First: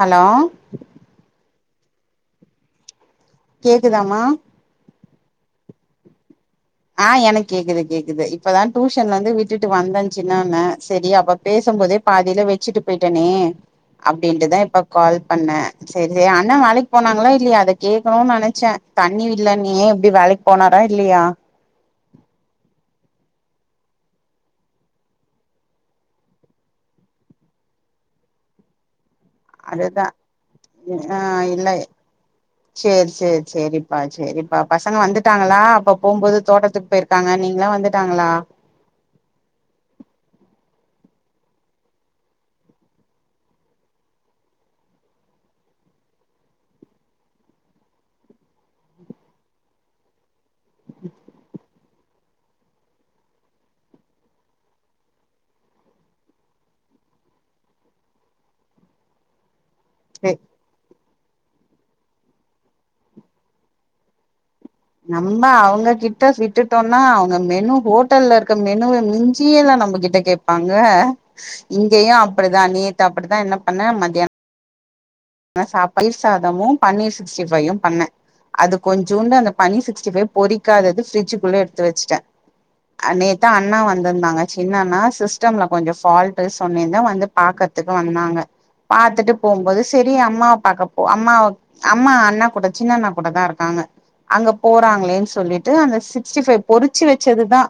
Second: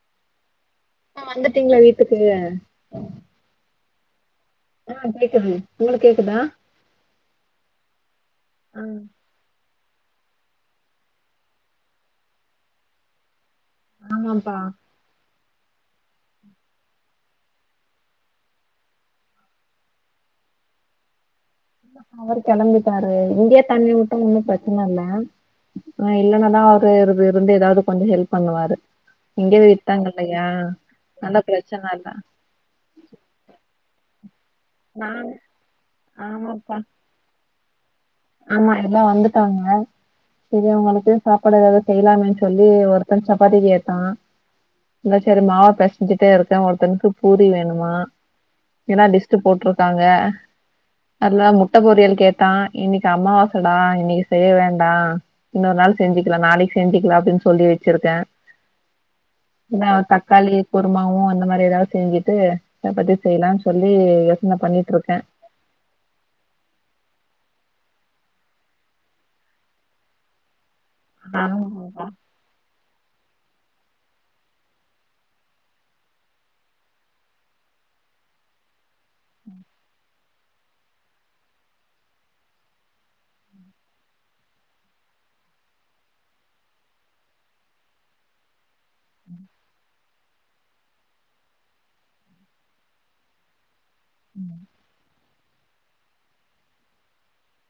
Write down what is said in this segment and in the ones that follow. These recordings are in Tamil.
ஹலோ ஆ வந்துட்டீங்ளா வீட்டுக்கு கேக்குதாமா ஆ கேக்குது உங்குளுக்கு கேக்குதா ஆ எனக்கு கேக்குது கேக்குது இப்பதா ஆ டூஷன்லந்து விட் விட்டுட்டு வந்தே சின்னவன சேரி அப்ப பேசம்போதே பாதில வச்சிட்டு போயிட்டேனே அப்டின்ட்டு ஆமாப்பா தா இப்ப கால் பண்ணே செரி செரி அண்ணா வேலைக்கு போனாங்ளா இல்லையா அத கேக்கணுன் நெனைச்சே தண்ணி இல்லன்னியே எப்டி வேலைக் போனாரா இல்லியா அவரு கெளம்பிட்டாரு இங்கே தண்ணி ஊத்தினா ஒன்னு பிரச்சன இல்ல ஆ இல்லன்னாதா அவரு இ இருந்து எதாவது கொஞ்சோ ஹெல்ப் பண்ணுவாரு இங்கே விட்டாங்க அதுதா இல்லையா நல்லா பிரச்சன இல்ல சேரி சேரி சேரிப்பா சேரிப்பா பசங்க நான் வந்துட்டாங்களா அப்ப போம்போது ஆமாப்பா தோட்டத்துக் போயிரு இருக்காங்க நீங்களா வந்துட்டாங்களா ஆமா எல்லா விஷயங்களும் வந்துட்டாங்க சரி அவுங்களுக்கு சாப்பாடு எதாவது செய்லாமேன் சொல்லி ஒருத்தன் சப்பாத்தி கேட்டா இந்தா செரி மாவ பெசஞ்சுட்டே இருக்கே ஒருத்தனுக்கு பூரி வேணுமா எல்லா லிஸ்ட்டு போட்டிருக்காங்க அதுல்லாம முட்ட பொரியல் கேட்டா இன்னி க்கு அமாவாச டா இன்னைக்கு செய்ய வேண்டா இன்னொரு நாள் செஞ்சிக்கலா நாளைக்கு செஞ்சிக்கலா அப்டின் சொல்லி வச்சிருக்கே இந்தா ஓ செ தக்காளி குருமாவு அந்த மாரி எதாவது செஞ்சுட்டு சப்பாத்தி செய்யலானு சொல்லி யோசன பண்ணி நம் அவங்ககிட்ட விட்டுட்டோனா அவங்க மெனு ஹோட்டல்ல இருக்க மெனுவ மிஞ்சியேதா நம்ம கிட்ட கே இருப்பாங்க ஆமாப்பா. இங்கேயு அப்டிதா நேத்து அப்டிதா என்ன பண்ண மத்யா ன்ன சாப்ப தயிர் சாதமு பன்னீர் சிக்ஸ்டி ஃபையு பண்ணே அது கொஞ்சோண்டு அந்த பன்னீர் சிக்ஸ்டி ஃபை பொறிக்காதது ஃப்ரிட்ஜுக்குள்ள எடுத்து வச்சுட்டே ஆ நேத்தா அண்ணா வந்துருந்தாங்க சின்ன அண்ணா சிஸ்டம்ல கொஞ்சோ ஃபால்ட்டு சொன்னேருந்தே வந்து பாக்கர்துக்கு வந்தாங்க பாத்துட்டு போம்போது து அம்மாவ பாக்கப்போ அம்மாவ அம்மா அண்ணா கூட சின்ன அண்ணா கூட தா இருக்காங்க அங்க போறாங்களேன்னு சொல்லிட்டு அந்த சிக்ஸ்டி ஃபைவ் பொறிச்சு வெச்சதுதா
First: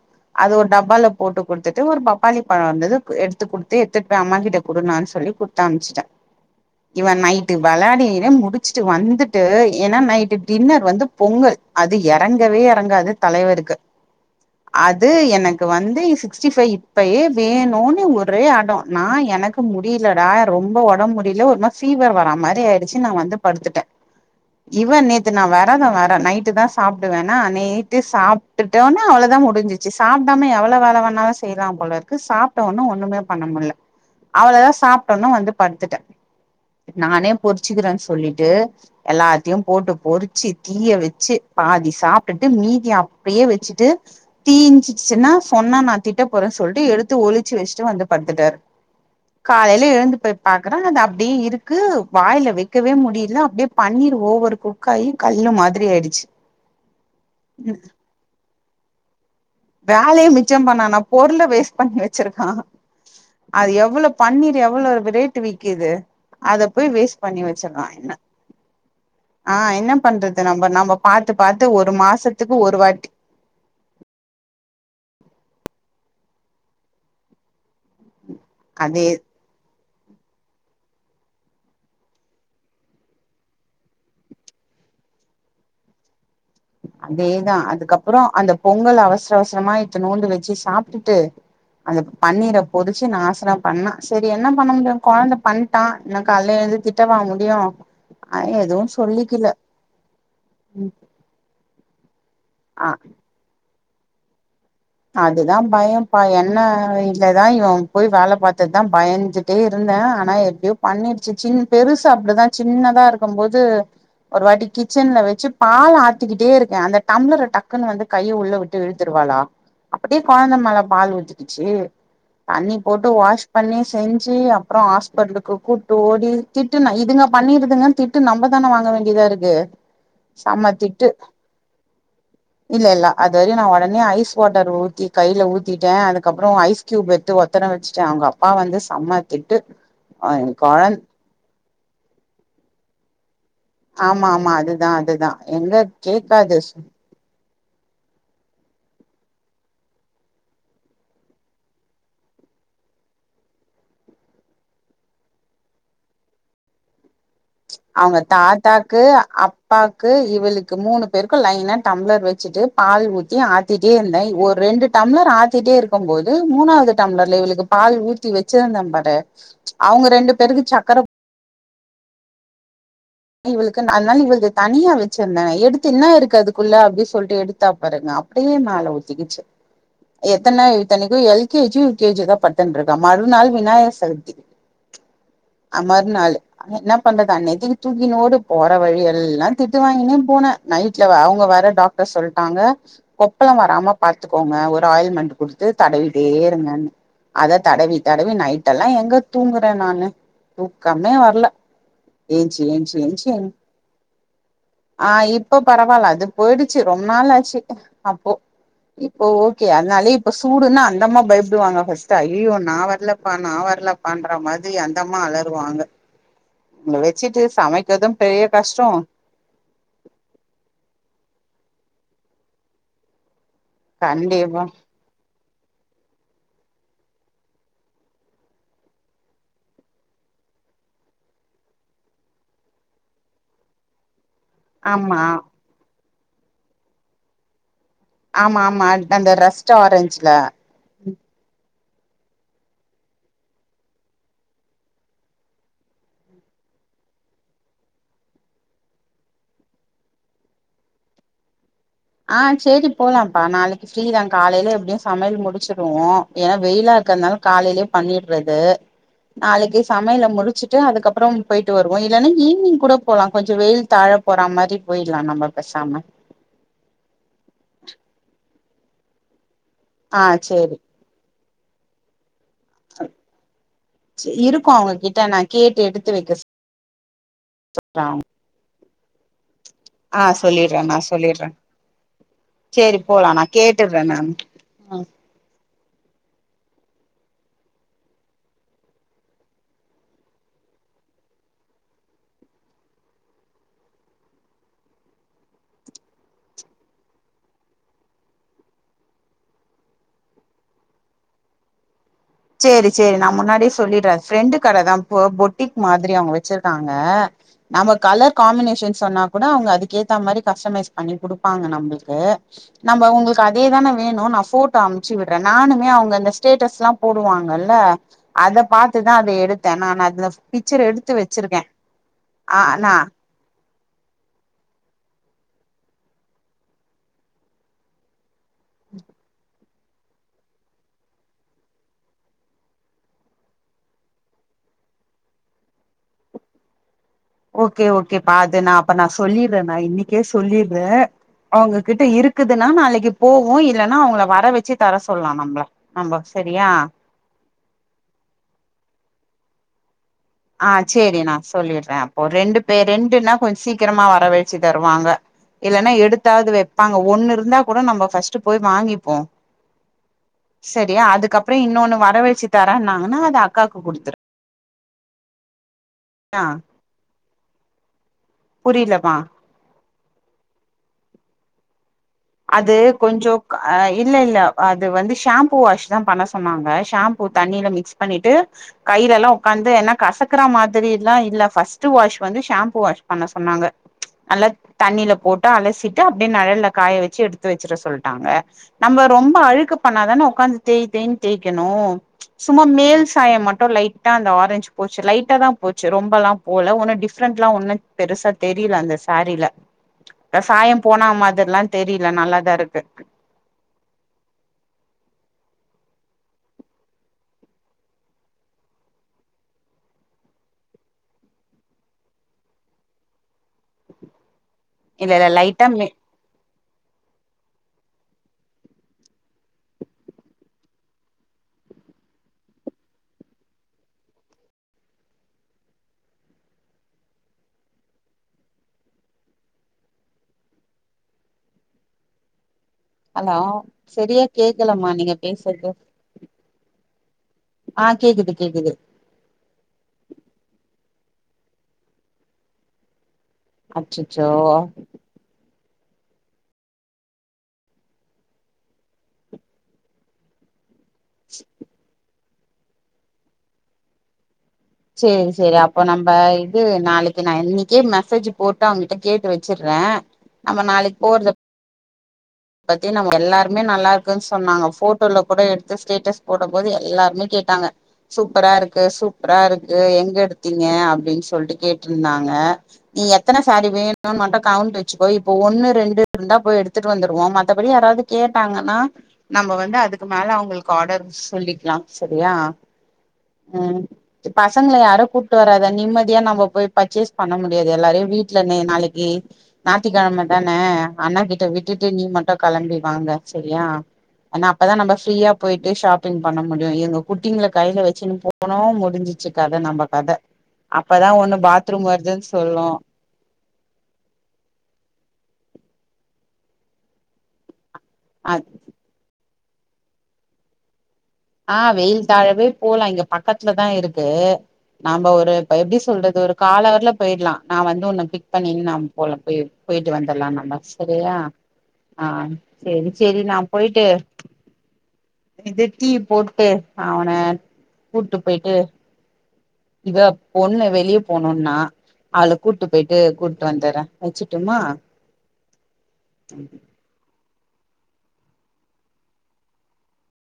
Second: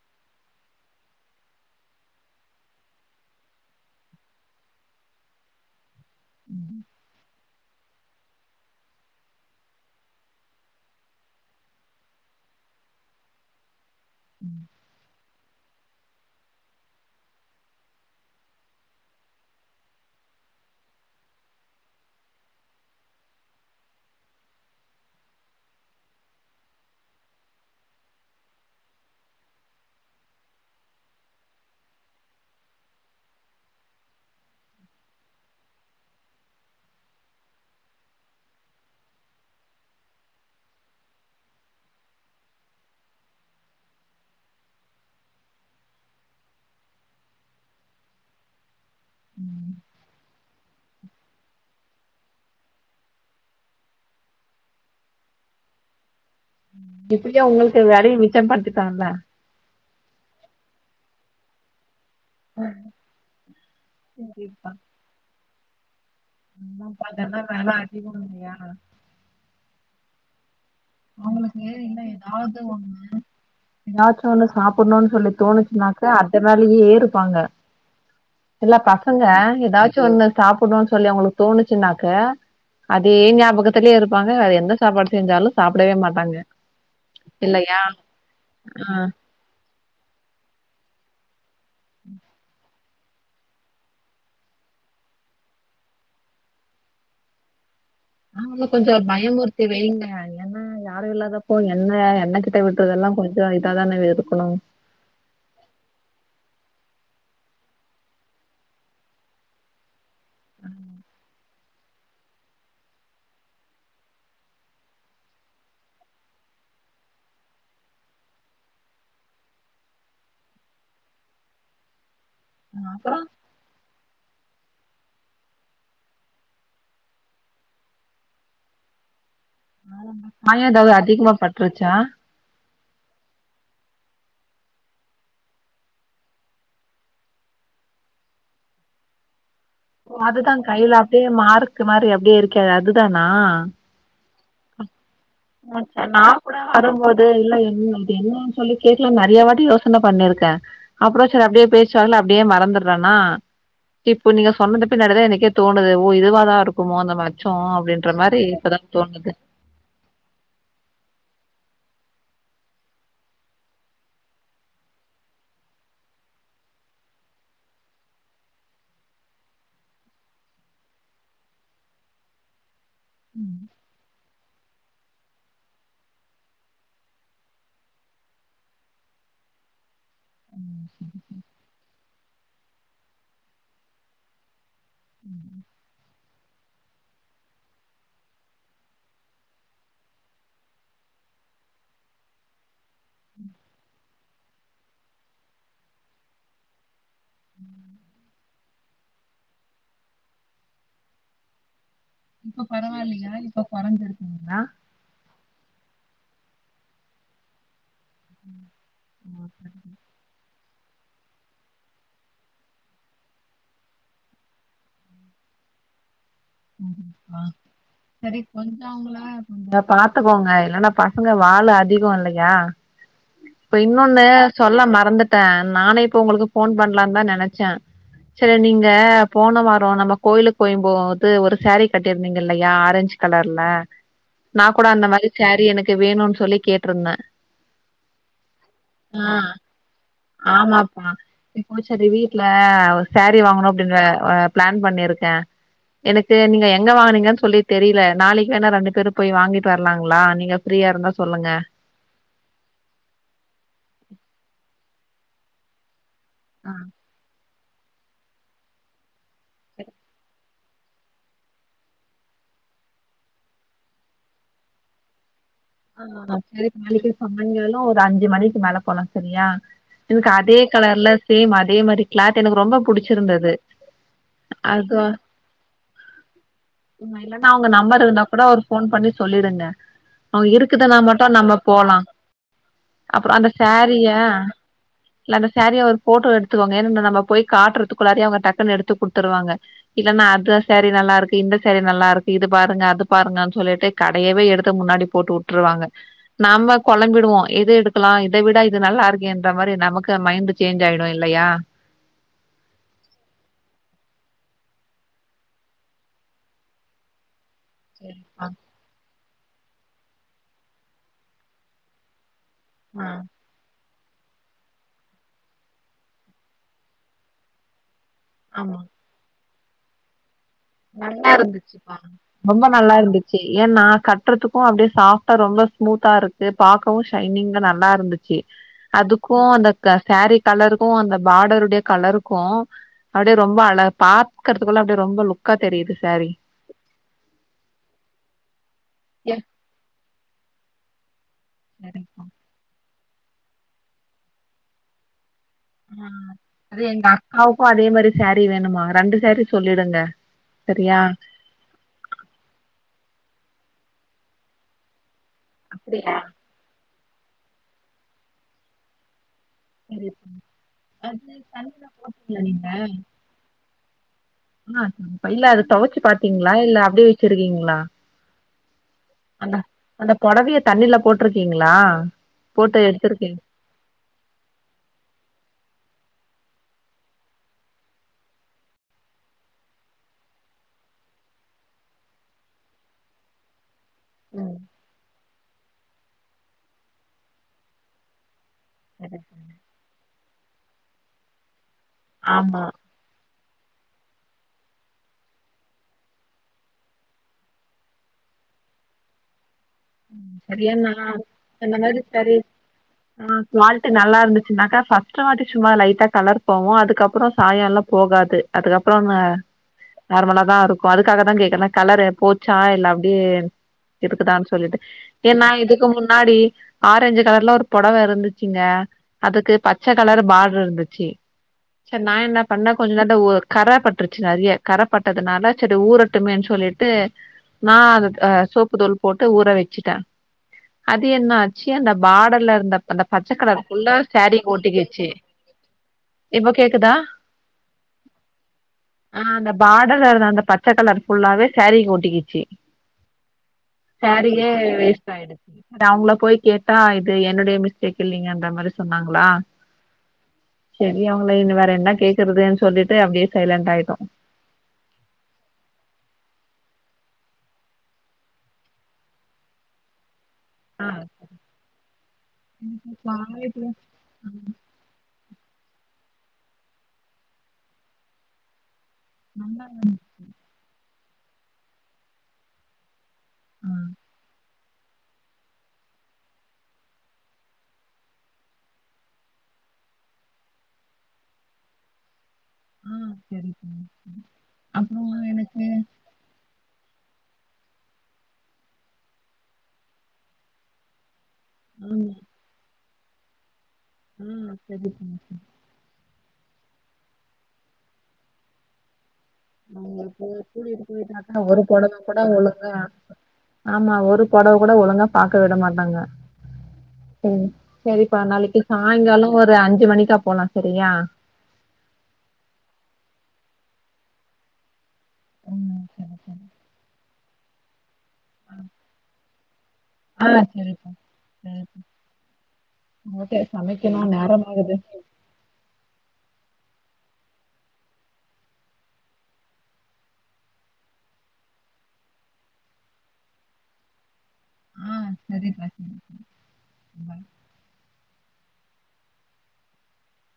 அது ஒரு டப்பால போட்டு குடுத்துட்டு ஒரு பப்பாளி பழோ இருந்துது எடுத்து குடுத்து எத்துட் போய் அம்மா கிட்ட குடுமான் சொல்லி குடு த்தனுப்புச்சுட்டே ம் இவே நைட்டு வெளாடியினே முடிச்சுட்டு வந்துட்டு ஏனா நைட்டு டின்னர் வந்து பொங்கல் அது எறங்கவே எறங்காது தலைவருக்கு அது எனக் வந்து சிக்ஸ்டி ஃபைவ் இப்பயே வேணுனு ஒரே ஆடோ நா எனக்கு மு முடிலடா ரொம்ப ஒடம் முடில ஒருமா ஃபீவர் வரா மாரி ஆயிடுச்சு நா வந்து படுத்துட்டே இவே நேத்து நா வெரதோ வேற நைட்டு தா சாப்டுவேனா நேட்டு சாப் விட்டுட்டோன்னு அவ்ளோதா முடிஞ்சிச்சு சாப்பிடாம எவ்ளோ வேணாலு செய்யலா போல இருக்கு சாப்பிட்டோ ஒடனே ஒண்ணுமே பண்ண முடில அவ்ளோதா சாப்ட்டோன்னே வந்து படுத்துட்டே நானே பொரிச்சுக்கிறேன்னு சொல்லிட்டு எல்லாத்தையு போட்டு பொறிச்சு தீய வெச்சு பாதி சாப்ட்டுட்டு மீதிய அப்டியே வெச்சுட்டு தீஞ்சிட்ச்சுன்னா சொன்னா நா திட்ட போறேன் சொல்ட்டு எடுத்து ஒளிச்சு வச்சுட்டு வந்து படுத்துட்டாரு ம். காலைல எழுந்து போய் பாக்குறே அது அப் அப்டி இருக்கு வாயில வைக்கவே முடியல அப்டியே பன்னீர் ஓவர் குக்காயு கல்லு மாதிரி ஆயிடுச்சு எப்டியோ உங்களுக்கு வேலய மிச்சபடுத்திட்டான்ல வேலைய மிச்சம் பண்ணானா பொருள வேஸ்ட் பண்ணி வச் வச்சிருக்கா அது எவ்ளோ பன்னீர் கண்டிப்பா. எவ்ளோ ரேட்டு விக்குது அத போய் ஆமாப்பா, வேஸ்ட் பண்ணி இதெல்லாம் வேலை வச்சுடுறா என்ன அதிகம் இல்லையா? ஆ என்ன பண்றது நம்ம நம்ம பாத்து அவங்களுக்கு பாத்து ஒரு மாசத்துக்கு ஒரு வாட்டி ஏதாச்சு ஒன்னு சாப்புட்ணுனு சொல்லி தோணுச்சுனாக்க அதுனாலயே இருப்பாங்க சில அதே பசங்க ஏதாச்சு ஒன்னு சாப்புடுனுனு சொல்லி அவுங்களுக்கு தோணுச்சுன்னாக்க அதே ஞாபகத்திலே இருப்பாங்க அது எந்த சாப்பாடு செஞ்சாலு சாப்டவே மாட்டாங்க அதேதா இல்லையா அதுக்கப்றோ அந்த ஆ பொங்கல் அவசர அவசரமாட்டு இத்னனோண்டு வச்சு சாப்ட்டுட்டு அந்த பன்னீர பொரிச்சு நாசரம் பண்ணா சரி என்ன பண்ண முடியு கொழந்த பண் டா என்ன காலைல எழுந்து திட்டவா முடியு அ அவங்கள எதுவு கொஞ்சோ சொல்லிக்கல பயமுர்த்தி வெய்ங்க என்ன யாரு இல்லாதப்ப எண்ண எண்ணக் கட்ட ஆ விட்றதெல்லா கொஞ்சோ இதான இருக்கனு அதுதா பயோ பா எண்ண இல்லதா இவன் போய் வேல பாத்ததுதா பயஞ்சுட்டே இருந்தே ஆ னா எப்டியோ பண்ணிருச்சு சின் பெருசு அப்டிதா சின்னதா இருக்கும்போது ஒரு வாட்டி கிச்சன்ல வெச்சு பால் ஆத்திக்கிட்டே இருக்கே அந்த டம்ளர் டக்குன்னு வந்து கைய உள்ள விட்டு இழுத்துருவாளா அப்டியே கொழந்த மேல பால் ஊத்திக்கிச்சி தண்ணி போட்டு அப்றோ வாஷ் பண்ணி செஞ்சி அப்றோ ஹாஸ்பிட்லுக்கு கூட்டு ஓடி திட்டுனா இதுங்க பண்ணிருதுங்க திட் திட்டு நம்ம தான வாங்க வேண்டியதா இருக்கு காய செம ஏதாது திட்டு அதிகமா பட்டுருச்சா இல்ல இல்ல அது வறியு நா உடனே ஐஸ் வாட்டர் ஊத்தி கையில ஊத்திட்ட அதுக்கப்ற ஐஸ் கியூப் எடுத்து ஒத்தனோ வச்சுட்ட அவுங்க அப்பா வந்து செம்ம திட்டு ஓ அ அதுதா கையில கொழந் அப்டியே மார்க்கு மாரி அப்டியே இருக்கே அதுதானா ஆமா ஆமா அதுதா அதுதா எங்க கேக்காது சு அது இல்ல என்ன அது என்னன்னு சொல்லி கேக்லான்னு நெறைய வாட்டி யோசனை பண்ணியிருக்க அப்றோ சார் அப்டியே பேசுவாக்ள அப்டியே மறந்துடுறனா இப்போ நீங்க சொன்னது பின்னாடிதா எனக்கே தோனுது ஓ இதுவாதா இருக்குமோ அந்த மா ச்சோ அப்டின்ற மாரி இப்பதா தோணுது ப்பாக்கு இவளுக்கு மூணு பேருக்கு லைனா டம்ளர் வச்சுட்டு பால் ஊத்தி ஆத் த்திட்டே இருந்தன் ஒரு ரெண்டு டம்ளர் ஆத்திட்டே இருக்கும்போது மூணாவது டம்ளர்ல இவளுக்கு பால் ஊ ஊத்தி வச்சிருந்தே பாரு அவுங்க ரெண்டு பேருக்கு சக்கர தி ம் இவளுக்கு அதுனால இவளுக்கு தனியா வச்சிருந்தே எடுத்து என்ன இருக்கு அதுக்குள்ள அப்டின்னு சொல்ட்டு எடுத்தா பாருங்க அப்டியே மேல ஒத்திகிச்சு எத்தன இத்தனைக்கு எல் கே ஜியோ யுகேஜியோதா படித்துன்னு இருக்கா மறுநாள் விநாயகர் சதுர்த்தி அ மர்நாள் என்னா பண்றது அன் நெதில் தூக்கினோடு போற வழி எல்லா திட்டு வாங்கினே போன நைட்ல அவுங்க வர டாக்டர் சொல்ட்டாங்க கொப்பளம் வராம பாத்துக்கோங்க ஒரு ஆயில் மண்டு குடுத்து தடவிட்டே இருங்கன்னு அத தடவி தடவி நைட்டெல்லா எங்க தூங்கற நானு தூக்கமே வர்ல இப்ப பரவாயில்லையா இப்ப கொறஞ்சிருக்குங்ளா ஆ இப்ப பரவால்ல அது போயிடுச்சு ரொம்ப நாள் ஆச்சு அப்போ இப்போ ஓகே அதுனாலயே இப்ப சூடுன்னா அந்த அம்மா பயப்படுவாங்க ஃபர்ஸ்ட் அய்யய்யோ நா வர்லப்பா நா வர்லப்பான்ற மாரி தே அந்தம்மா அலருவாங்க உங்கள வச்சுட்டு சமைக்கிறதும் பெரிய கஷ்டோ அ பாத்துக்கோங்க இல்லன்னா பசங்க வாலு அதிகொம் இல்லையா அப்றொ இன்னொன்னு கண்டிப்பா சொல்ல மறந்துட்டே நானு இப்ப உங்களுக்கு ஃபோன் பண்லான்னு தா நெனைச்சே சரி நீங்க போன வாரோ நம்ப கோயிலுக்கு போயும் போ து ஒரு சேரீ கட்டிருந்தீங்க இல்லையா ஆரஞ்ச் கலர்ல நா கூட அந்த ஆமா மாரி சேரீ எனக்கு வேணுன் சொல்லி கேட்ருந்தே ஆமா ஆமா அட்அந்த ரஸ்ட் ஆரஞ்ச்ல ஆமாப்பா இப்போ சரி வீட்ல ஒரு சாரீ வாங்கணு அப்டின்ற அ பிளான் பண்ணிருக்கே எனக்கு நீங்க எங்க வாங்கனீங்கன்னு சொல்லித் தெரியில நாளைக்கு வேணா ரெண்டு பேரும் போய் வாங்கிட்டு வரலாங்களா நீங்க ஃப்ரீயா இருந்தா சொல்லுங்க ஆ சேரி போலாம்ப்பா நாளைக்கு ஃப்ரீதா காலையில எப்டியு சமையல் முடிச்சுடுவோ ஏன்னா ஆ வெயிலா இருக்குறனாலே காலையிலயே பண்ணிர்றது நாளைக்கு சரி சமையல முடிச்சுட் ட்டு அதுக்கப்புறம் போயிட்டு வருவோ இல்லன்னா ஈவினிங் கூட போலா கொஞ்சொ வெயில் தாழப் போறா மாதிரி போயிடலா நம்ப பேசாம ஆ சரி நாளைக்கு சாயங்காலம் ஒரு அஞ்சு மணிக்கு மேலப் போலா சரியா ஆ எனக்கு அதே சேரி கலர்ல சேம் அதே மாரி கிளாத் எனக்கு ரொம்ப புடிச்சிருந்தது இருக்கு அது அவங்ககிட்ட நா கேட்டு எடுத்து வைக்க இல்லன்னா அவுங்க சொல்ற நம்பர் இருந்தா கூட ஒரு ஃபோன் பண்ணி சொல்லிருங்க ஆ சொல்லிர்றே நா சொல்லிர்றே சேரி போலா அப்றோ நா அந்த கேட்டுர்றே சாரிய நானு ஆ இல்ல அந்த சாரிய ஒரு ஃபோட்டோ எடுத்துக்கோங்க ஏன்னா ந நம்ம போய் காட்டுறதுக்குள்ளாரயே அவுங்க டக்குனு எடுத்துக் குடுத்துருவாங்க இல்லன்னா அந்த சேரீ நல்லா இருக்கு இந்த சேரீ நல்லா இருக்கு இது பாருங்க அது பாருங்கன்னு சொல்லிட்டு கடையவே எடுத்து முன்னாடி போட்டு வுட்ருவாங்க நம்ம கொழம்பிடுவோ எது எடுக்கலா இத விட இது நல்லா இருக்கேன்ற மாரி நமக்கு மைண்டு சேஞ்ச் ஆயிடு இல்லையா சேரி சேரி நா முன்னாடியே சொல்லிடுறே ஃப்ரெண்டு கட தா போ பொட்டிக் மாதிரி அவுங்க வச்சிருக்காங்க நம்ம கலர் சரிப்பா காம்பினேஷன் சொன்னாக் கூட அவுங்க அதுக்கு ஏத்த மாரி கஸ்டமைஸ் பண்ணி குடுப்பாங்க நம்மளுக்கு நம்ப உங்களுக்கு அதேதானே வேணும் நான் ஃபோட்டோ அன்ப்ச்சு விட்றே நானுமே அவுங்க அந்த ஸ்டேட்டஸ்ல்லா போடுவாங்கல்ல அத பாத்துதா அத எடுத்தே நான் அதுல நல்லா இருந்துச்சுப்பா ஆ ரொம்ப நல்லா நா இருந்தது ஏன்னா கட்றதுக்கும் அப்பிடியே சாஃப்டா ரொம்ப ஸ்மூத்தா இருக்கு பாக்கவு ஷைனிங்கா நல்லா இருந்துச் ச்சு அதுக்கும் அந்த க சாரி கலருக்கும் அந்த பார்டருடைய கலருக்கும் அப்டியே ரொம்ப அழ பாக்கிறதுதுக்குள்ள அப்டி ரொம்ப லுக்கா தெரியுது சாரீ ஓகே ஒகேப்பா அது நா அப்ப நா சொல்லிறே நா இன்னைக்கே சொல்லிறே அவங்ககிட்ட இருக்குதுனா நாளைக்கு போவோ இல்லைன்னா அவங்கள வர வச்சு தர சொல்லா நம்ப நம்ப சரியா அவக்கு அதே மாரி சேரீ வேணுமா ரெண்டு சேரீ சொல்லிடுங்க ஆ சரியா சேரி நா சொல்லிறே அப்போ ரெண்டு பேர் ரெண்டுன்னா கொஞ் சீக்கிரமா வரவழச்சு தருவாங்க இல்லன்னா அப்டியா எடுத்தாவது வப்பாங்க ஒன்னு இருந்தாக் கூட நம்ம ஃபஸ்ட்டு போய் வாங்கிப்போ சரி செரியா அது அதுக்கப்புற தண்ணில இன்னோன்னு போட்டீங்களா வரவழச்சி நீங்க தரேன்னாங்கன்னா அது அக்காக்கு குடுத்துரு இல்ல அத தொவச்சு ஆ பாத்தீங்களா இல்ல அப்பிடியே வச்சிருக்கீங்களா புரியலம்மா அந்த அந்த பொடவைய தண்ணில போட்ருக்கீங்களா அது போட்டு எடுத்துருக்கீங் கொஞ்சொம் க ஆ இல்லல்ல அது வந்து ஷாம்பூ வாஷ் தான் பண்ண சொன்னாங்க ஷாம்பூ தண்ணியில மிக்ஸ் பண்ணிட்டு கையில எல்லா உக்காந்து ஏன்னா கசக்குற மாதிரி எல்லா இல்ல என்ன ஃபஸ்ட்டு வாஷ் வந்து ஷாம்பு வாஷ் பண்ண சொன்னாங்க நல்லா ம் தண்ணியில போட்டு அலசிட்டு அப்டியே நெழல்ல காய வச்சு எடுத்து வச்சிட சொல்லிட்டாங்க நம்ம ரொம்ப அழுக்கு பண்ணாதான ஒக்காந்து தேய் தேய்னு தேய்கணு சும்மா ஆமா மேல் சாயோ மட்டு லைட் தா அந்த ஆரஞ்சு போச்சு லைட்டா தா போச்சு ரொம்பல்லா போல ஒன்னு டிஃப்ரெண்ட்லா ஒன்னு பெருசா தெரில அந்த சாரீல அந்த சாயம் சரியான போனா மாதிரில்லா இந்த மாரி சரி ஆ குவாலிட்டி நல்லா இருந்துச்சுனாக்கா ஃபஸ்ட்டு வாட்டி சும்மா லைட்டா கலர் போவோ அதுக்கப்பறோ சாயோல்லா போகாது அதுக்கப்றோங்க நார்மலா தா இருக்கோ அதுக்காக தா கேட்டோ கலரு போச்சா இல்லா அப்புடியே இதுக்குதானு சொல்லிட்டு இல்ல இல்ல ஏன்னா லைட்டா இதுக்கு மே முன்னாடி ஆரஞ்சு கலர்ல ஒரு புடவ இருந்துச்சுங்க அதுக்கு பச்ச கலர் பாடர் இருந்துச்சு சேரி நா என்ன பண்ணே கொஞ்ச நேர்ல ஊ கர பட்டுருச்சு நறையா கர பட்டதுனால சேரி ஊரட்டுமேனு சொல்லிட் டு நா அத அ சோப்பு தூள் போட்டு ஊற வைத் சிட்டேன் அது என்ன ஆச்சு அந்த பார்டர்ல இருந்த அந்த ஹலோ பச்சக்கலர் ஃபுல்லா சரியா சேரீக்கு கேக்கலமா ஒட்டிக்கீச்சு நீங்க பேசுறது இப்ப கேக்குதா ஆ கேக்குது கேக்குது ஆ அந்த பார்டர்ல இருந்த அந்த பச்ச கலர் ஃபுல்லாவே சேரீக்கி ஒட்டிக்கிச்சு அச்சச்சோ சாரீயே வேஸ்ட் ஆயிடுது இந்த அவுங்கள போய் கேட்டா இது என்னுடைய மிஸ்டேக் இல்லீங்க அந்த மாரி சொன்னாங்களா சேரி அவுங்கள இனி வேற என்ன கேக்குறதுனு சொல்லிட்டு அப்டியே சைலண்ட் ஆயிட்டோ சேரி சேரி அப்போ நம்ப இது நாளைக்கி நா இன்னிக்கே மெசேஜ் போட்டு அவுங்கட்ட கேட்டு வச்சுறே நம்ம நாளைக்கு போறது பத்தி நமக்கு எல்லாருமே நல்லா இருக்குன்னு சொன்னாங்க போ தோல்ல போட்டத எடுத்து ஸ்டேட்டஸ் போடு போது எல்லாருமே கேட்டாங்க சூப்பரா இருக்கு சூப்பரா இருக் எங்க எடுத்தீங்க அப்டினு சொல்லிட்டு கேட்டிருந்தாங்க நீ எத்தன சேரி ஆ வேணு மட்டு கவுண்ட வச்சுக்கோ இப்போ ஒன்னு ரெண்டு இருந்தா போய் எடுத்துட்டு வந்துருவோ மத்தபடி யாராது கேட்டாங்கன்னா நம்ம வந்து அதுக்கு மேல அவுங்களுக்கு ஆர்டர் சொல்லிக்கலா சரியா ஆ சரிப்பா. ஆ பசங்கள யாரு அப்புறம் கூப்புட்டு எனக்கு வராத நீ மட் இப்டியே நம்ம போய் பர்ச்சேஸ் பண்ண முடியாது எல்லாரயு வீட்டுல இர் நீ நாளைக்கி ஞாத்திக்கெழம தான அண்ணன் கிட்ட விட் விட்டுட்டு நீ ஆமா மட்டு கிளம்பி வாங்க செரியா ஆ ஆனா அப்பதா நம்ம சரிப்பா. ஃப்ரீயா போயிட் இப்டியே ஷாப்பிங் பண்ண முடியு எங்க குட்டிங்கள கையில வச்சுனு போனோ முடிஞ்ச் ச்சி கத நம்ம கத அவங்களுக்கு கூட்டிட்டு அப்பதா போயிட்டாக்கா ஒன்னு ஒரு பாத்ரூம் புடவை கூட வருதுன்னு சொல்லு ஒழுங்கா ஆமா ஒரு புடவ கூட ஒழுங்கா பாக்க விட மாட்டாங்க ம் செரிப்பா அ நாளைக்கு சாய்ங்காலோ ஒரு அஞ்சு மணிக்கா போலா செரியா ஆ வெயில் தாழவே போலா இங்க பக்கத்துல தா இருக்கு நாம்ப ஒரு இப்ப எப்டி ம் சரி சொல்றது ஒரு சரி கால் அவர்ல போயிடலா நா வந்து உன்ன பிக் பண்ணின்னு நாம் போலா போய் போயிட்டு ஆ வந்துருலா நம்ம சரிப்பா செரியா சரிப்பா. ஆ சேரி சேரி நா ஓகே போய்ட்டு சமைக்கணும் நேரமாகுது. இது டீ போட்டு அவனை கூட்டு போயிட்டு இதோ பொண்ணு வெளிய போனுன்னா அவள கூட்டு போயிட்டு கூட்டு வந்துறே வச்சுட்டுமா ஆ செரி செரி இருந்தாலு